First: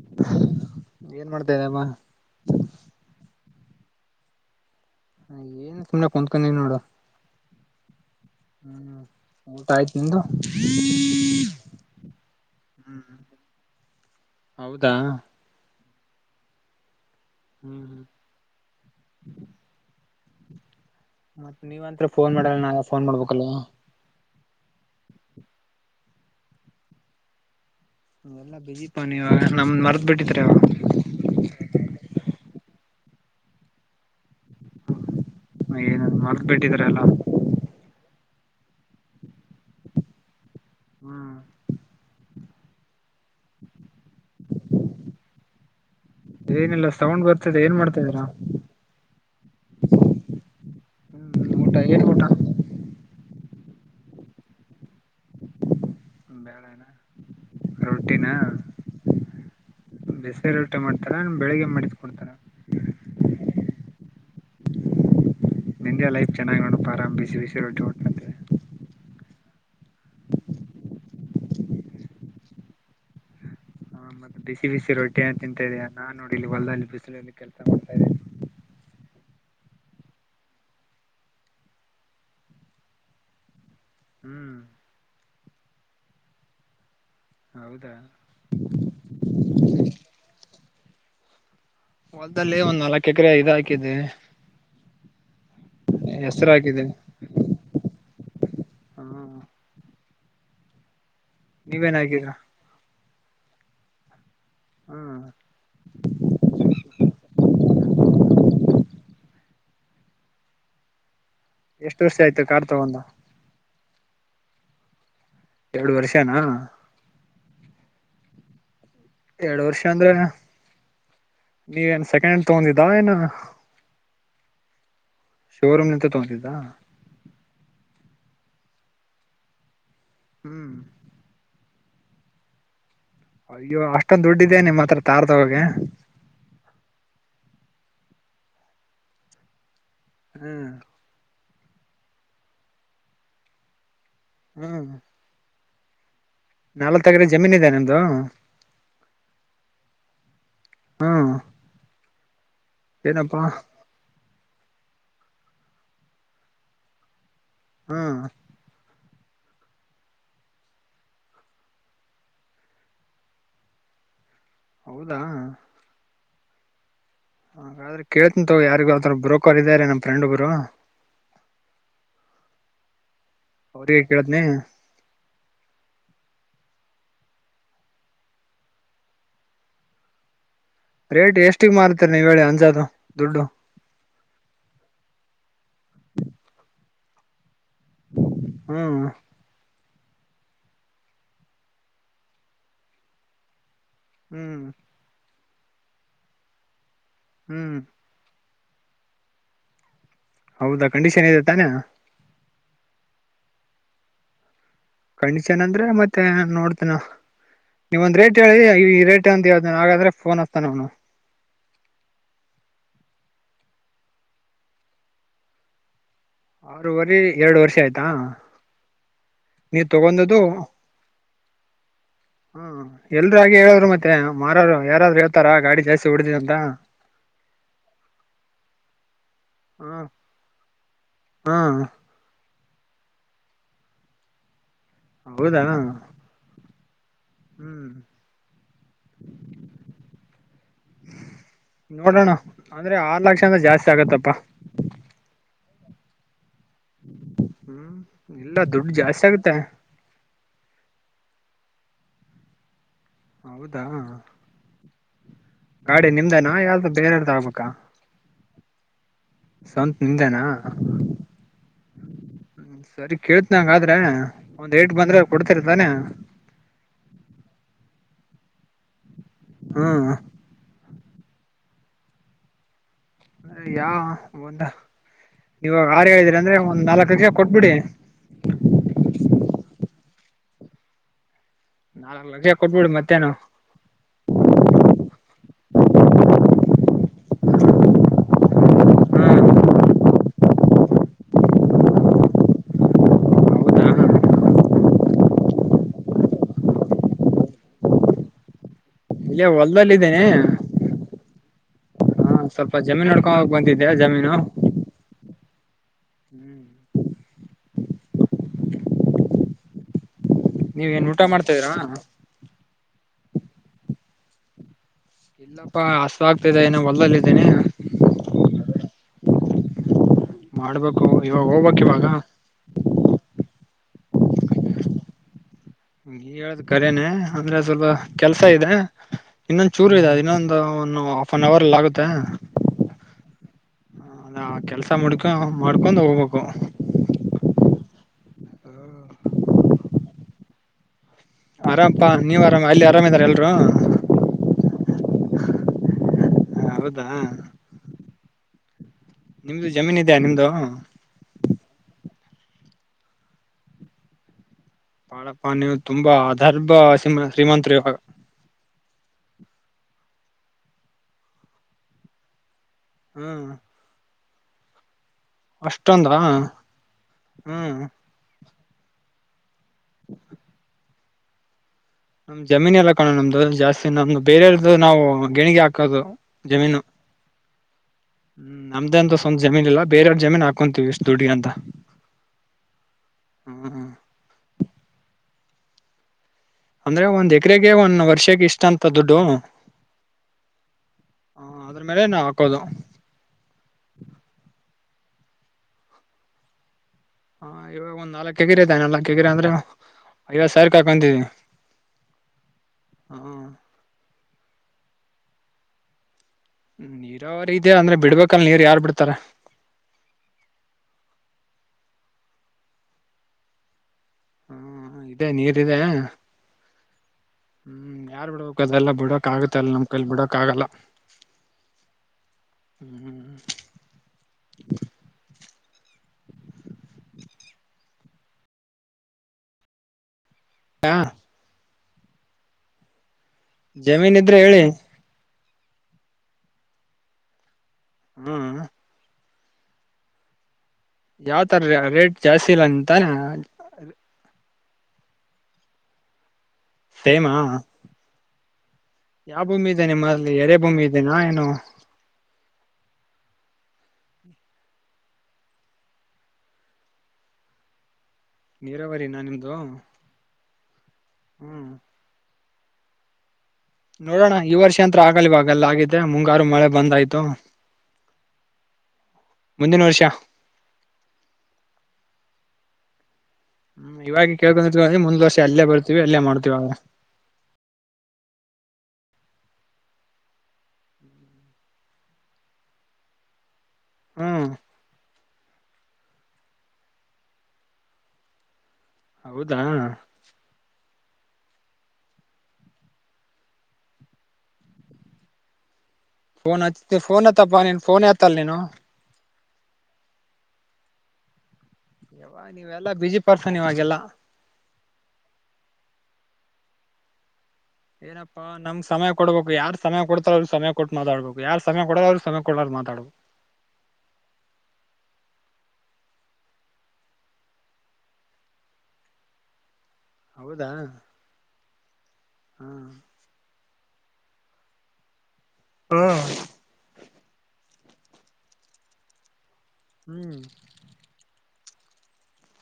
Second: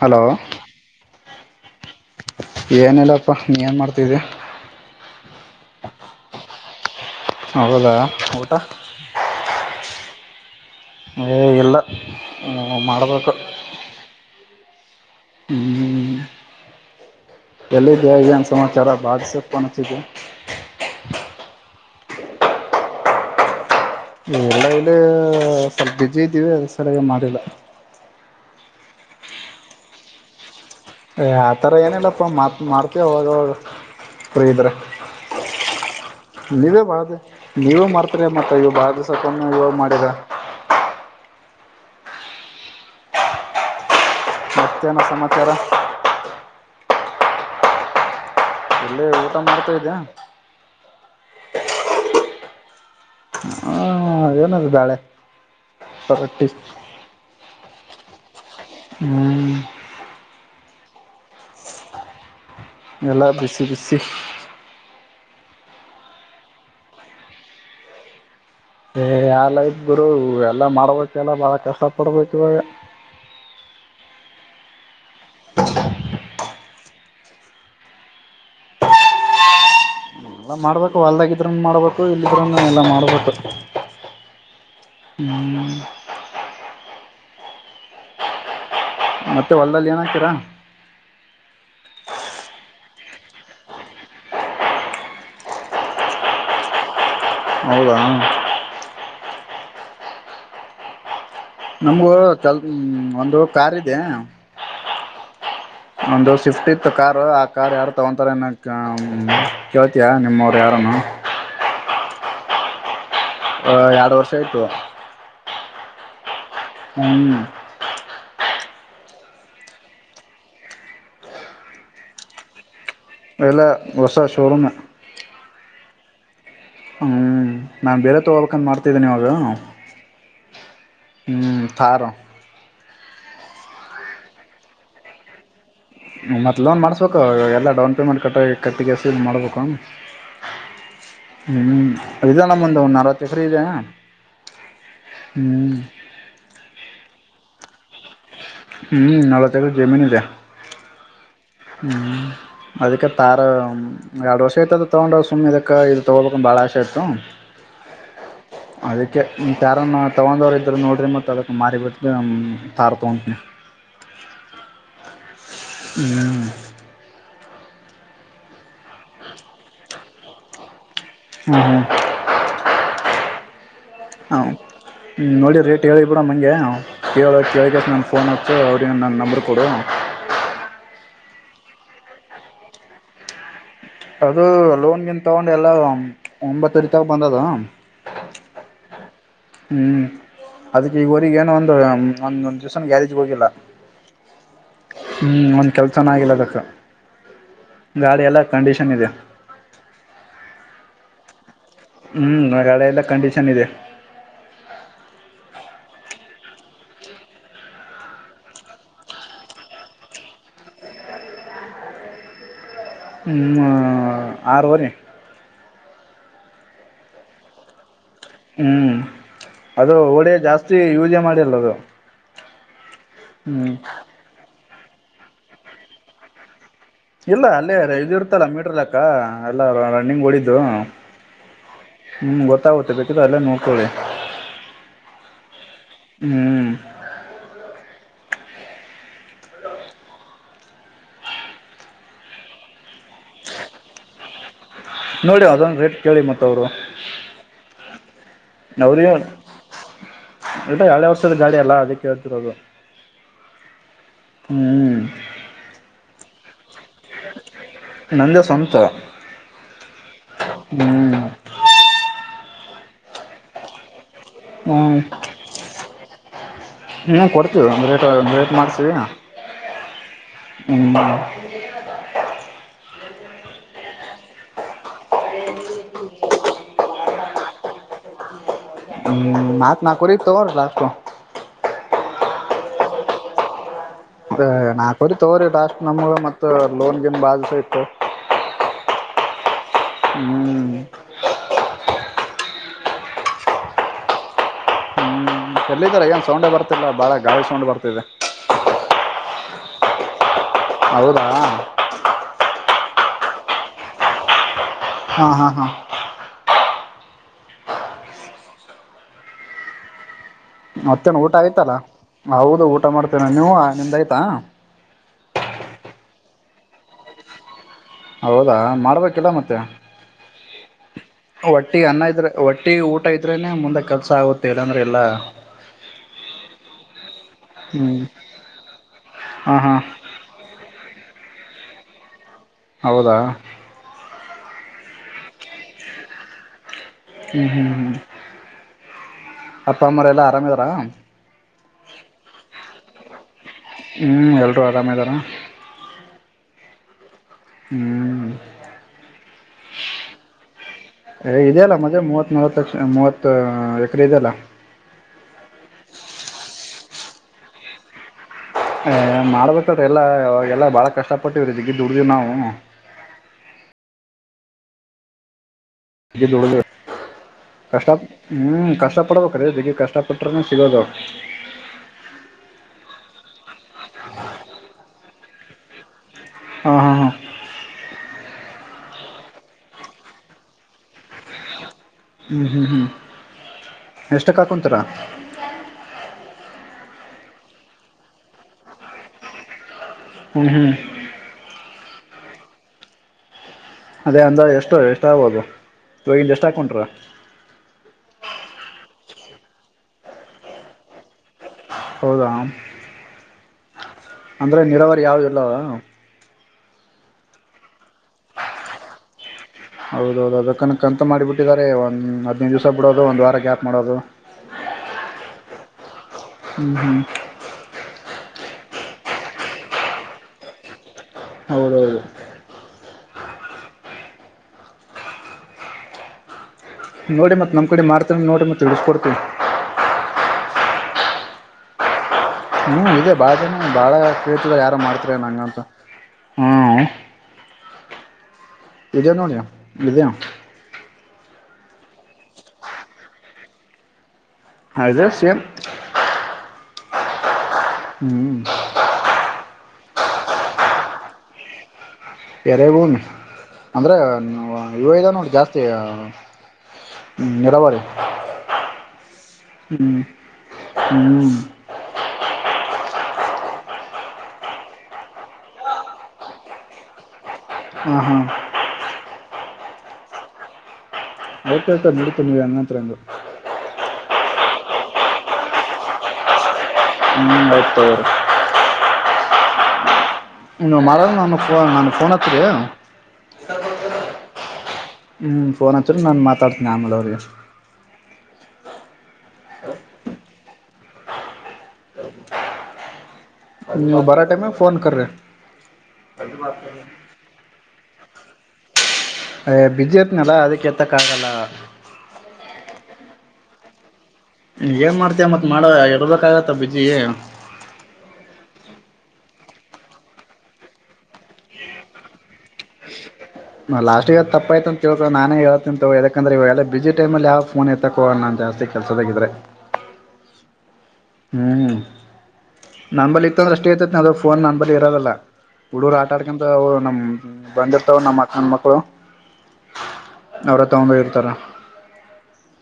Hello ಏ ಮಾಡ ತೆರೆಮಾ ಅಪ್ಪಾ ನೀ ಏನ್ ಮಾಡ್ತಿದ್ದೆ ಸುಮ್ನೆ ಕುಂತ್ಕೊಂದಿನಿ ನೋಡು ಹೌದ ಊಟ ಹ್ಮ್ ಊಟ ಆಯ್ತು ನಿಂದು ಇಲ್ಲ ಹ್ಮ್ ಮಾಡಬೇಕು ಹೌದಾ ಹ್ಮ್ ಹ್ಮ್ ಹ್ಮ್ ಎಲ್ಲಿದ್ದ ಏನ್ ಸಮಾಚಾರ ಬಾಸ್ ಗೆ ಫೋನ್ ಹಚ್ಚಿದ್ಯಾ ನೀವಂತತ್ರ ಫೋನ್ ಮಾಡಲ್ಲ ನಾನೆ ಫೋನ್ ಮಾಡ್ಬೇಕಲ್ವಾ ಎಲ್ಲ ಇಲ್ಲಿ ಸ್ವಲ್ ಬಜಿ ಇದ್ದೀವಿ ಅ ಸರಿಯಾಗಿ ಮಾಡಿಲ್ಲ ಬಿಜಿಪ್ಪ ನೀವು ಇವಾಗ ನಮ್ ಮರ್ತ್ ಬಿಟ್ಟಿದ್ರ ಈವಾಗ ಆತರ ಏನಿಲ್ಲಪ್ಪ ಮತ್ ಮಾಡ್ತ ಹೋಗ ಫ್ರೀ ಇದ್ರೆ ಏನ ಮರ್ತ್ ಬಿಟ್ಟಿದ್ರ ಎಲ್ಲ ನೀವೇ ಮಾಡ್ತರಿ ಮತ್ ಬಾಳ ದಿವಸ ಆಯ್ತು ಈವಾಗ ಮಾಡಿರಾ ಹ್ಮ್ ಮತ್ತೇನ ಸಮಾಚಾರ ಏನಿಲ್ಲ ಸೌಂಡ್ ಬರ್ತದೆ ಏನ್ ಮಾಡ್ತಾ ಇದೀರ ಇಲ್ಲಿ ಊಟ ಮಾಡ್ತಾ ಇದ್ದೆ ಹ್ಮ ಊಟ ಏನು ಊಟ ಹಾ ಅ ಏನದು ಬ್ಯಾಳೆ [inaudible] ಬೇಳೆನಾ ರೊಟ್ಟಿನ ಹ್ಮ್ [inaudible] ಇಷ್ಟ ಮಾಡ್ತಾರ ಬೆಳಿಗ್ಗೆ ಮಾಡಿಸ್ ಕೊಡ್ತಾರ ಎಲ್ಲ ಬಿಸಿ ಬಿಸಿ ನಿಂದೇ ಲೈಫ್ ಚೆನ್ನಾಗಿ ನೋಡಪಾಅರಾಮ್ ಬಿಸಿ ಬಿಸಿ ರೊಟ್ಟಿ ಉಣಕ ಏ ಯಾವ್ ಲೈಫ್ ಗುರು ಎಲ್ಲ ಮಾಡ್ಬೇಕೆಲ್ಲ ಬಾಳ ಕಷ್ಟ ಪಡ್ಬೇಕ ಇವಾಗ ಹಾ ಮತ್ತೆ ಬಿಸಿ ಬಿಸಿ ರೊಟ್ಟಿಯ ಯಾದ್ರು ತಿಂತಾಇದಿಯಾ ನಾನ್ ನೋಡಿ ಇಲ್ಲಿ ಹೊಲದಲ್ಲಿ ಬಿಸಲಿ ಕೆಲಸ ಮಾಡ್ತಾ ಇದೇನಿ ಎಲ್ಲ ಮಾಡ್ಬೇಕು ಹೊಲ್ದಾಗಿದ್ರನು ಮಾಡಬೇಕು ಇಲ್ಲಿದ್ರುನು ಎಲ್ಲ ಮಾಡಬೇಕು ಹ್ಮ್ [inaudible] ಹೌದ ಮತ್ತೆ ಹೊಲ್ದಲ್ಲಿ ಏನ್ ಹಕೀರ ಹೊಲ್ದಲ್ಲಿ ಒಂದ್ ನಾಲಕ್ ಎಕರೆ ಇದು ಹಾಕಿದೀನಿ ಹೆಸರು ಹಾಕಿದಿನಿ ಹೌದಾ ನೀವೇನ್ ನಮಗು ಹಾಕಿದ್ರಾ ಚಲ್ [inaudible] ಒಂದು ಕಾರ್ ಇದೆ ಹ್ಮ್ ಒಂದು ಶಿಫ್ಟ್ ಇತ್ತು ಕಾರು ಕಾರ್ ಯಾರು ತಗೋಂತಾರೆ ಏನ್ ಕೇಳ್ತೀಯಾ ನಿಮ್ಮವರು ಯಾರನು ಎಷ್ಟು ವರ್ಷ ಆಯ್ತು ಕಾರ್ ತಗೊಂಡ ಆ ಎರಡು ವರ್ಷ ಆಯ್ತು ಎರಡು ವರ್ಷನಾ ಹ್ಮ್ ಎರಡ್ ವರ್ಷ ಅಂದ್ರೆ. ನೀವನ್ ಸೆಕೆಂಡ್ ತಗೊಂಡಿ [inaudible] ಎಲ್ಲ ಹೊಸ ಶೋ ರೂಮ್ ತಗೊಂಡಿದ ಹ್ಮ್ ನಾನ್ ಬೇರೆ ತಗೋಕಂತ ಮಾಡ್ತಿದ್ದೇನಿ ಇವಾಗ ಹ್ಮ್ ಹ್ಮ್ ಕಾರ [inaudible] ಅಯ್ಯೋ ಅಷ್ಟೊಂದ್ ದುಡ್ದುದಿಯ ನಿಮ್ಮ್ ಹತ್ರ ಥಾರ್ ತಗೋಳಕ್ಕೆ ಮತ್ತ ಲೋನ್ ಮಾಡ್ಸಬೇಕು ಎಲ್ಲ ಡೌನ್ ಪೇಮೆಂಟ್ ಕಟ್ಟ ಕಟ್ಟಿಗೆಸಿ ಮಾಡ್ಬೇಕು ಹ್ಮ್ ಹ್ಮ್ ಇದಲ್ಲ ಮುಂದ ಒ ನಾಲ್ವತ್ತು ಎಕರೆ ಇದೆ ಹ್ಮ್ ಹ್ಮ್ ನಾಲ್ ತಗ್ರೆ ಜಮೀನ್ ಇದೇ [inaudible] ಹ್ಮ್ ನಾಲವತ್ತು ಎಕ್ರೆ ಜಮೀನು ಇ ದೆ ಹ್ಮ್ ಹ್ಮ್ ಅದಕ್ಕೆ ತಾರ ಏನಪ್ಪಾ ಎರಡು ವರ್ಷ ಐತ ತಗೊಂಡ ಇದಕ್ಕೆ ಇದು ತೊಗೋಬೇಕ ಅಂತ ಬಾಳ ಆಸೆ ಇತ್ತು ಹ್ಮ್ ಅದಕ್ಕೆ ಕಾರಾರನ್ನು ತಗೊಂಡವರು ಇದ್ದರು ನೋಡಿರಿ ಮತ್ತು ಅದಕ್ಕೆ ಮಾರಿಬಟ್ಟು ತಾರ ತಗೋತೀನಿ ಹೌದಾ ಆ ಹ್ಹ್ಹ್ಹ್ಉ ಹಾಗಾದ್ರೆ ಕೇಳತೆನಿ ತೊಗೊ ಯಾರಿಗಾದರೂ ಬ್ರೋಕರ್ ಇದಾರೆ ನಮ್ಮ ಫ್ರೆಂಡ್ ಒಬ್ಬರು ಹು ಟಕ್ ಟಕ್ ಟಕ್ ಟಕ್ ಅವ್ರಿಗೆ ಹಾ ಕೇಳ್ತನಿ ಹ್ಮ ನೋಡಿ ರೇಟ್ ಹೇಳಿಬುಡಮ್ ಹಂಗೆ ಕೇವಲಕ್ಕೆ ಐಕಸ್ ನಾನು ಫೋನ್ ಹಾಕ್ತು ಅವ್ರ ನನ್ನ ನಂಬರ್ ಕೊಡು ಬೇಟಿ ಎಷ್ಟಿಗೆ ಮಾರ್ತರಿ ನೀವ ಹೇಳಿ ಅಂದಾಜು ದುಡ್ಡು ಅದು ಲೋನ್ಗಿನ್ ತಗೊಂಡ ಎಲ್ಲ ಒಂಬತ್ತುಡಿ ತಗ ಬಂದದ ಹ್ಮ್ [inaudible] ಹ್ಮ್ ಅದಕ್ಕೆ ಈಗ ಹೊಗ ಏನೋ ಒಂದು ಒಂದೊಂದ್ ದಿವ್ಸನ ಗ್ಯಾರೇಜ್ಗೆ ಹೋಗಿಲ್ಲ ಹ್ಮ್ ಹ್ಮ್ ಒಂದ್ ಕೆಲ್ಸನ ಆಗಿಲ್ಲ ಅದಕ್ಕೆ ಹ್ಮ್ ಗಾಡಿ ಅಲ್ಲ ಕಂಡೀಷನ್ ಇದೆೆ ಹೌದಾ ಕಂಡೀಷನ್ ಇದೆ ತಾನೇ ಹು ಆದದೆಲ್ಲಾ ಎಲ್ಲ ಕಂಡೀಷನ್ ಇದೆ ಕಂಡೀಷನ್ ಅಂದ್ರೆ ಮತ್ತೆ ನೋಡತಿನಾಳ ನೀವ ಒಂದ್ ರೇಟ್ ಹೇಳಿ ಈ ರೇಟ್ ಅಂತ ಹಾಗಾದ್ರೆ ಫೋನ್ ಹಚ್ಚತನ ಅವನು ಹು ಮ್ಮ್ಮ್ ಆರುವರಿ ಅರೂವರಿ ಎರಡು ವರ್ಷ ಆಯ್ತು ಪ್ಚ್ ಹು ಪ್ಚ್ ಅದು ವಡೆ ತಗೊಂಡದು ಜಾಸ್ತಿ ಯೂಜೆ ಮಾಡಿ ಅಲ್ಲದು ಹು ಎಲ್ರು ಹಾಗೆ ಹೇಳವರು ಮತ್ತೆ ಮಾರೋರೋ ಯಾರಾದ್ರೂ ಹೇಳ್ತಾರಾ ಗಾಡಿ ಜಾಸ್ತಿ ಹೊಡದಿದೆ ಅಂತ ಇಲ್ಲ ಅಲ್ಲೇ ಇದು ಇರ್ತರ ಮೀಟರ್ ಲೆಕ್ಕ ಎಲ್ಲ ಹ ರನ್ನಿಂಗ್ ಹೊಡಿದ್ದು ಹಾ ಹು ಗೊತ್ತ ಹೌದ ಬೇಕಿದ್ರ ಅಲ್ಲೆ ನೋಡ್ಕೊಳ್ಳಿ ಹೌದಾ ಅಣ್ಣಾ ಹ್ಮ್ ಹು ನೋಡೋಣ ಅಂದ್ರೆ ಆರ್ ಲಕ್ಷನೆ ಜಾಸ್ತಿ ಆಗತ್ತಪ್ಪಾ ನೋಡಿ ಅದೊಂದು ರೇಟ್ ಕೇಳಿ ಮತ್ತ ಅವರು ಹ್ಮ್ ಇಲ್ಲ ದುಡ್ಡು ಜಾಸ್ತಿ ಅವರೇನು ಆಗುತ್ತೆ ಪ್ಚ್ ಟಕ್ ಹಳೆ ವರ್ಷದ ಗಾಡಿ ಅಲ್ಲ ಅದೆ ಕೇಳ್ತೇರೋದು. ಹೌದಾ ಆ ಆಯ್ತ್ ನಿಮ್ದನಾ ಯಾವ್ದು ಬೇರಾರ್ದ ಆಗ್ಬೇಕಾ ನಂದೇ ಸ್ವಂತ ಸ್ವಂತ ನಿಮ್ಮದೇನಾ ಹ್ಮ್ ಸರಿ ಕೇಳತೀನಿ ಹಂಗಾದ್ರೆ ಹು ಟಕ್ ಪ್ಚ್ ಹು ಹ ಕೊಡ್ತೀವು ರೇಟ್ ರೇಟ್ ಮಾಡ ಇಲ್ಲಾ ಹು ಉ ಹು ಟಕ್ ಟಕ್ ಹು ಅ ಯಾ ಒಂದಾ ಇವಾಗ ಆರ ಹೇಳಿದ್ರ ಅಂದ್ರೆ ಒಂದ ನಾಲ್ಕ ಲಕ್ಷ ಕೊಟ್ಬಿಡಿ ಹು ನಾಕ್ ನಾಕುವರಿ ತಗೋರಲ್ಲ ಟಕ್ ಟಕ್ ಅದನ್ನ ನಂಗೆ ಕೊಟ್ಬಿಡು ಮತ್ತೇನು ನಾಲ್ಕುವರಿ ತಗೋರಿ ಲಾಸ್ಟ್ ನಮ್ಗ ಮತ್ತ ಲೋನ್ ಗಿನ್ ಬಾಳ್ ದಿವಸ ಇತ್ತು ಹಾ ಹೂ ಹೌದಾ ಹ ಎಲ್ಲಿದ್ದಾರೆ ಏನ್ ಸೌಂಡೇ ಬರ್ತಿಲ್ಲ ಬಾಳ ಗಾಳಿ ಸೌಂಡ್ ಬರ್ತಿದೆ ಕೆ ಹೊಲ್ದಲ್ಲಿ ಇದೇ ಏ ಟಕ್ ಟಕ್ ಹೌದಾ ಟಕ್ ಟಕ್ ಜಮೀನು ನೋಡ್ಕೊಂಡ ಹೋಗೋಕ್ ಬಂದಿದ್ದೆ ಜಮೀನು ಟಕ್ ಟಕ್ ಹ್ಹಾ ಹ್ಹಾ ಹ್ಹಾ ನೀವ ಏನ್ ಮತ್ತೇನ್ ಊಟ ಮಾಡ್ತಿದೀರಾ ಆಗಿತ್ತಲ್ಲ ಹೌದು ಊಟ ಊಟ ಮಾಡ್ತೇರಾ ನೀವು ನಿಮ್ಮದು ಆಯ್ತಾ ಆಗತಿದೆ ಇನ್ನು ಹೊಲ್ದಲ್ಲಿದ್ದೀನೆ ಹೌದಾ ಮಾಡಬೇಕಿಲ್ಲ ಮತ್ತೆ ಮಾಡ್ಬೇಕು ಇವಾಗ ಹೊಟ್ಟಿ ಹೋಗ್ಬಕ್ ಅನ್ನ ಇವಾಗ ಇದ್ರೆ ಹೊಟ್ಟಿ ಊಟ ಇದ್ರೇನೆ ಮುಂದೆ ಕಲ್ಸ ಸ ಆಗುತ್ತೆ ಇಲ್ಲಂದ್ರೆ ಇಲ್ಲ ನೀ ಹೇಳೋದು ಕಖರೇನೆ ಅಂದ್ರೆ ಸ್ವಲ್ಪ ಹ್ಮ್ ಕೆಲ್ಸ ಇದೆ ಹ ಇನ್ನೊಂದ್ ಹಾ ಚೂರು ಇದೆ ಇನ್ನೊಂದು ಒನು ಆಫ್ ಆನ್ ಅವರ್ ಅಲ್ಲಿ ಆಗುತ್ತೆ ಹೌದಾ ಅದಾ ಕೆಲ್ಸ ಮುಡ್ಕೊ ಮಾಡ್ಕೊಂಡ್ ಹೋಗ್ಬೇಕು ಹ್ಮ್ ಹ್ಮ್ ಹ್ಮ್ ಅಪ್ಪ ಅಮ್ಮರೆ ಎಲ್ಲಾ ಆರಾಮಿದಾರ ಆರಾಮಪಾ ನೀವ್ ಆರಾಮ ಅಲ್ಲಿ ಆರಾಮ್ ಇದದಾರ ಎಲ್ರು ಹೂ ಎಲ್ಲರೂ ಆರಾಮ ಇದಾರ ಹ ಹೌದಾ ಹೂ ನಿಮ್ದು ಜಮೀನ್ ಇದ್ಯಾ ನಿಮ್ದು ಮೂವತ್ತು ಲಕ್ಷ ಮೂವತ್ತು ಎಕರೆ ಇದಲ್ಲ ಬಾಳಪ್ಪ ನೀವು ತುಂಬಾ ಅದರ್ಭ ಶ್ರೀಮಂತರು ಇವಾಗ ಹ ಮಾಡ್ಬೇಕಾದ್ರೀ ಎಲ್ಲ ಅವಾಗೆಲ್ಲ ಭಾಳ ಕಷ್ಟಪಟ್ಟಿವಾರಿ ದುಡ್ದಿವವಿ ನಾವು ಹೂ ಹಂಗೆ ದುಡದವಿ ಹ್ಮ್ ಕಷ್ಟ ಪಾಟ್ ಹೂ ಕಷ್ಟ ಪಡಬೇಕು ರೋ ಕಷ್ಟಪಟ್ಟ್ರನೇ ಸಿಗೋದು [unintelligible] ನಮ ಜಮೀನ್ ಎಲ್ಲ ಕಾಣೋಣ ನಮ್ದು ಜಾಸ್ತಿ ನಮ್ದು ಬೇರೆಯರ್ದು ನಾವು ಗೆಣಿಗೆ ಹಾಕೋದು ಹ ಜಮೀನು ಹಾ ಹಾ ಹೂ ನಮ್ದೇ ಅಂತ ಸ್ವಂತ ಜಮೀನೀಲ್ಲ ಬೇರವ್ರ ಜಮೀನ್ ಹಾಕೊಂತೀವಿ ಎಷ್ಟು ದುಡ್ಡುಗ ಅಂತ ಹ್ಮ್ ಹ್ಮ್ ಹ್ಮ್ ಹ್ಮ್ ಎಷ್ಟ ಕಾ ಕುಂತರ ಅಂದ್ರೆ ಒಂದ್ ಎಕರೆಗೆ ಒಂದ ವರ್ಷಕ್ಕೆ ಇಷ್ಟ ಅಂತ ದುಡ್ಡು ಹು ಅದ್ರ ಮೇಲೆ ನಾ ಹಾಕೋದು ಅದೇ ಅಂದ್ರ ಎಷ್ಟು ಎಷ್ಟ ಆಗೋದು ಈವಾಗಿಂದ ಎಷ್ಟ ಹಾಕಂಟ್ರ ಹಾ ಇವಾಗ ಒಂದ್ ನಾಲ್ಕಕ್ ಎಕರೆ ಇದೆ ನಾಲ್ಕಕ್ ಎಕರೆ ಅಂದ್ರೆ ಐವತ್ತು ಸಾವಿರ ಕ ಹಾಕೊಂತಿದವಿ ಹೌದ ಅಂದ್ರೆ ನೀರಾವರಿ ಯಾವ್ದ ಇಲ್ಲವಾ ನೀರಾವರಿ ಇದೆ ಅಂದ್ರೆ ಬಿಡ್ಬೇಕಲ್ ನೀರ್ ಯಾರ ಬಿಡ್ತಾರ ಹೌದೌದು ಅದ ಕನಕ ಅಂತ ಮಾಡಿಬಿಟ್ಟಿದ್ದಾರೆ ಒಂದ್ ಹದಿನೈದು ದಿವ್ಸ ಬಿಡೋದು ಒಂದ್ ವಾರ ಗ್ಯಾಪ್ ಮಾಡೋದು ಹ್ಮ ಇದೆ ನೀರಿದೆ ಹ್ಮ್ ಹ್ಮ್ ಯಾರ ಬಿಡಕಬೇಕು ಅದೆಲ್ಲಾ ಬಿಡಕ್ ಆಗೆತೆ ಅಲ್ಲ ನಮ್ ಕೈಲ್ ಬಿಡಕ್ ಆಗಲ್ಲ ಹೌದೌದು ಹ್ಮ್ ಹ್ಮ್ ಹ್ಮ ನೋಡಿ ಮತ್ತು ನಮ್ಮ ಕಡೆ ಮಾಡ್ತೀರಿ ಏನ್ ನೋಡಿ ಮತ್ತು ಇಡಿಸಕೊಡ್ತೀವಿ ಹಾ ಹ್ಮ್ ಇದೆ ಭಾಳ ಭಾಳ ಜಮೀನ್ ಇದ್ರೆ ಕೀತಾಗ ಹೇಳಿ ಯಾರೋ ಮಾಡ್ತೀರ ನಂ ಹ್ಮ ಹ್ಮ್ ಇದೆ ನೋಡೇ ಇದೆ ಯಾವತರ ರೇಟ್ ಜಾಸ್ತಿ ಇಲ್ಲ ಅಂತ. ಅದ ಸೇಮ್ ಸೇಮಾ ಹ್ಮ್ ಯಾವ ಭೂಮಿ ಇದೆ ನಿಮ್ಮಲ್ಲಿ ಎರೆ ಭೂಮಿ ಇದೇನಾ ಏನು ಎರೆ ಭೂಮಿ ಅಂದ್ರೆ ಇವ ಇದೆ ನೋಡ ಜಾಸ್ತಿ ನಿರಾವರಿ ನೀರಾವರಿ ನಾ ನಿಮ್ದು ಹ್ಮ್ ನೋಡೋಣ ಈ ವರ್ಷ ಅಂತ್ರ ಆಗಲ್ ಇವಾಗಲ್ಲ ಆಗತೆ ಮುಂಗಾರು ಮಳೆ ಬಂದ್ ಆಯ್ತು. ಹ್ಮ ಹ್ಮ ಮುಂದಿನ ವರ್ಷ. ಓಕೆತ ನಡತ ನೀವ ಹಂಗಂತರಂಗ. ಹ್ಮ್ ಇವಾಗಿ ಕೇಳಕೊತ್ತಿವಿ ಮುಂದ್ ವರ್ಷ ಅಲ್ಲೇ ಬರ್ತೀವಿ ಅಲ್ಲೇ ಮಾಡ್ತೀವಿ ಅಂತ. ಮುಂಬತ್ತೂರ್ ನೀ ಮರ ನಾನ ಫೋನ್ ಹಚ್ಚರಿ ಹ್ಮ್ ಹ್ಮಞ ಫೋನ್ ಹಚ್ಚರಿ ನಾನು ಮಾತಾಡ್ತೀನಿ ಆಮೇಲೆ ಅವರಿಗೆ ಹೌದಾ ಬರ ಟೈಮೆ ಫೋನ್ ಕರೇ ಫೋನ್ ಹಚ್ಚ ಫೋನ್ ಎತ್ತಪ್ಪ ನೀನ್ ಫೋನ್ ಎತ್ತಲ್ಲ ನೀನು. ಬಿಜೆತ್ನಲ್ಲ ಅದಕ್ಕೆೇತ್ತಕ್ಕಾಗಲ್ಲ. ಯವ ನೀವೆಲ್ಲಾ ಬಿಸಿ ಪರ್ಸನ್ ನೀವೆಲ್ಲ ಏನ್ ಮಾಡ್ತಯ ಮತ್ ಮಾಡ ಇರ್ಬೇಕಾಗತ್ತ ಬಿಜಿ. ಏನಪ್ಪಾ ನಮ್ಗೆ ಸಮಯ ಕೊಡ್ಬೇಕು ಯಾರ ಸಮಯ ಕೊಡ್ತಾರ ಅವ್ರರು ಸಮಯ ಕೊಟ್ಟು ಮಾತಾಡ್ಬೇಕು ಯಾರ್ ಸಮಯ ಕೊಡಲ ಅವರಿಗೆ ಸಮಯ ಕೊಡಲಾರದ ಮಾತಾಡ್ಬೇಕು. ನಾ ಲಾಸ್ಟ್ ಈಗ ತಪ್ಪ ಆಯ್ತ ಅಂತ ತಿಳ್ಕ ನಾನೇಳ್ತಂತ ಯಾಕಂದ್ರೆ ಇವಾಗೆ ಬ ಬಿಜಿ ಟೈಮ ಅಲ್ಲಿ ಯಾವ ಫೋನ್ ಯತ್ತಕ್ ಹೋಗಲ್ಲ ನನ್ ಜಾಸ್ತಿ ಕೆಲ್ಸದಾಗಿದ್ರೆ. ಹೌದಾ ಹ್ಮ್ ಹಾ ನಂಬಲಿತ ದ್ರಷ್ಟತ. ಅದ ಫೋನ್ ನಂಬರ್ ಇರೋದಲ್ಲ. ಹುಡೂರು ಆಟ ಆಡ್ಕಂತ ಅವರು ನಮ ಬಂದ. ನಮ್ಮ ಆಭಕ ಹ್ಮ್ ಅವ್ರ ತಗೊಂಡ ಹೋಗಿರ್ತಾರ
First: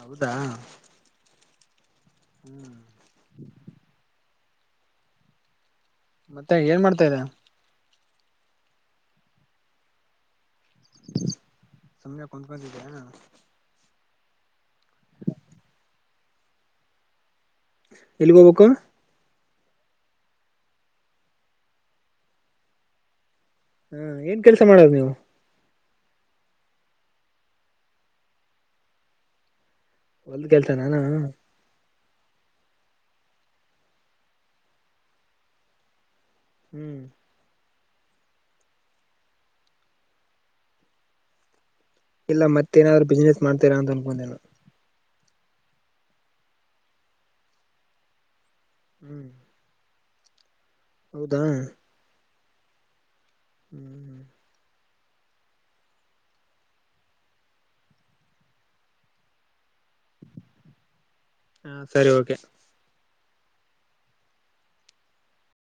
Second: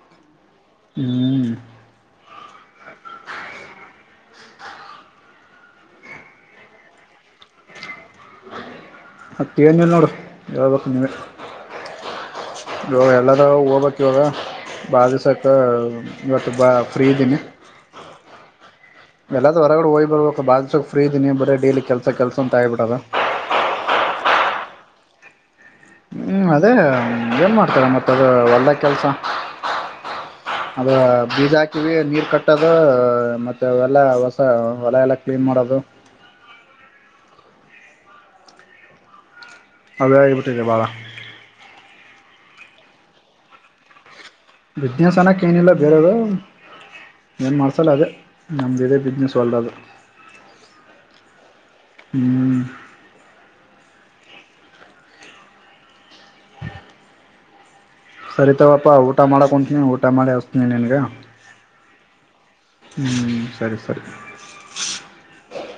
ಹೌದಾ ಹ್ಮ್ ಹ್ಮ್ ಮತ್ತೆ ಏನ್ ಮಾಡ್ತಾ ಇದೆ. ಮತ್ತ ಏನ ಇಲ್ಲ ನೋಡು ಯಾವಾಗ ಬರ್ತೀ ನೀನು ಸುಮ್ನೆ ಅಯ್ಯೋ ಕುತ್ಕೊಂಡಿದ್ಯಾ ಯಲ್ಲೆರ ಹೋಗ್ಬೇಕ್. ಇವಾಗ ಬಾಳ ದಿವಸಕ್ಕೆ ಇವತ್ತು ಬ ಫ್ರೀ ಇದ್ದೀನಿ. ಎಲ್ಲಿಗೋಬಕ. ಎಲ್ಲಾದ್ರ ಹೊರಗಡೆ ಹೋಗ್ ಬರಬೇಕ ಬಾಳ ದಿವಸಕ್ ಫ್ರೀ ಇದೀನಿ ಬರೀ ಡೈಲಿ ಕೆಲಸ ಕೆಲಸ ಅಂತ ಆಗಿಬಿಟ್ಟದ. ಹಾ ಏನ್ ಕೆಲ್ಸ ಮಾಡದು ನೀವು. ಹ್ಮ್ ಅದೇ ಏನ್ ಮಾಡ್ತಾರ ಮತ್ತ ಅದ ಹೊಲದಾಗ ಕೆಲ್ಸ ಹೊಲ್ದ ಅದ ಕೆಲ್ಸನಾನ ಬೀಜ ಹಾಕಿವಿ. ನೀರ್ ಕಟ್ಟೋದು ಮತ್ತೆ ಅವೆಲ್ಲ ಹೊಸ ಹೊಲ ಎಲ್ಲ ಕ್ಲೀನ್ ಮಾಡೋದು. ಹ್ಮ್. ಅವೇ ಆಗಿಬಿಟ್ಟಿದವ್ ಬಾಳ. ಇಲ್ಲ ಮತ್ತೇಏನಾದ್ರು ಬಿಸ್ನೆಸ್ ಮಾಡ್ತೀರಾ ಅನ್ಕೊಂಡೇನು. ಬಿಸ್ನೆಸ್ ಅನ್ನಕ್ ಏನಿಲ್ಲ ಬೇರೆದು ಏನ್ ಮಾಡ್ಸಲ್ಲ ಅದೇ. ನಮ್ದ ಇದೇ ಹ್ಮ್ ಬಿಸ್ನೆಸ್ ಹೊಲದ್ದು. ಹೌದಾ. ಹ್ಮಞ. ಹ್ಮ್ ಹ್ಮ್. ಸರಿತವಪ್ಪಾ ಊಟ ಮಾಡಕ ಹೊಂಂತೀನಿ ಊಟ ಮಾಡಿ ಹಸಾತಿನ ನಿನ್ಗ. ಹಾ ಸರಿ ಓಕೆ. ಹ್ಞೂ ಸರಿ ಸರಿ.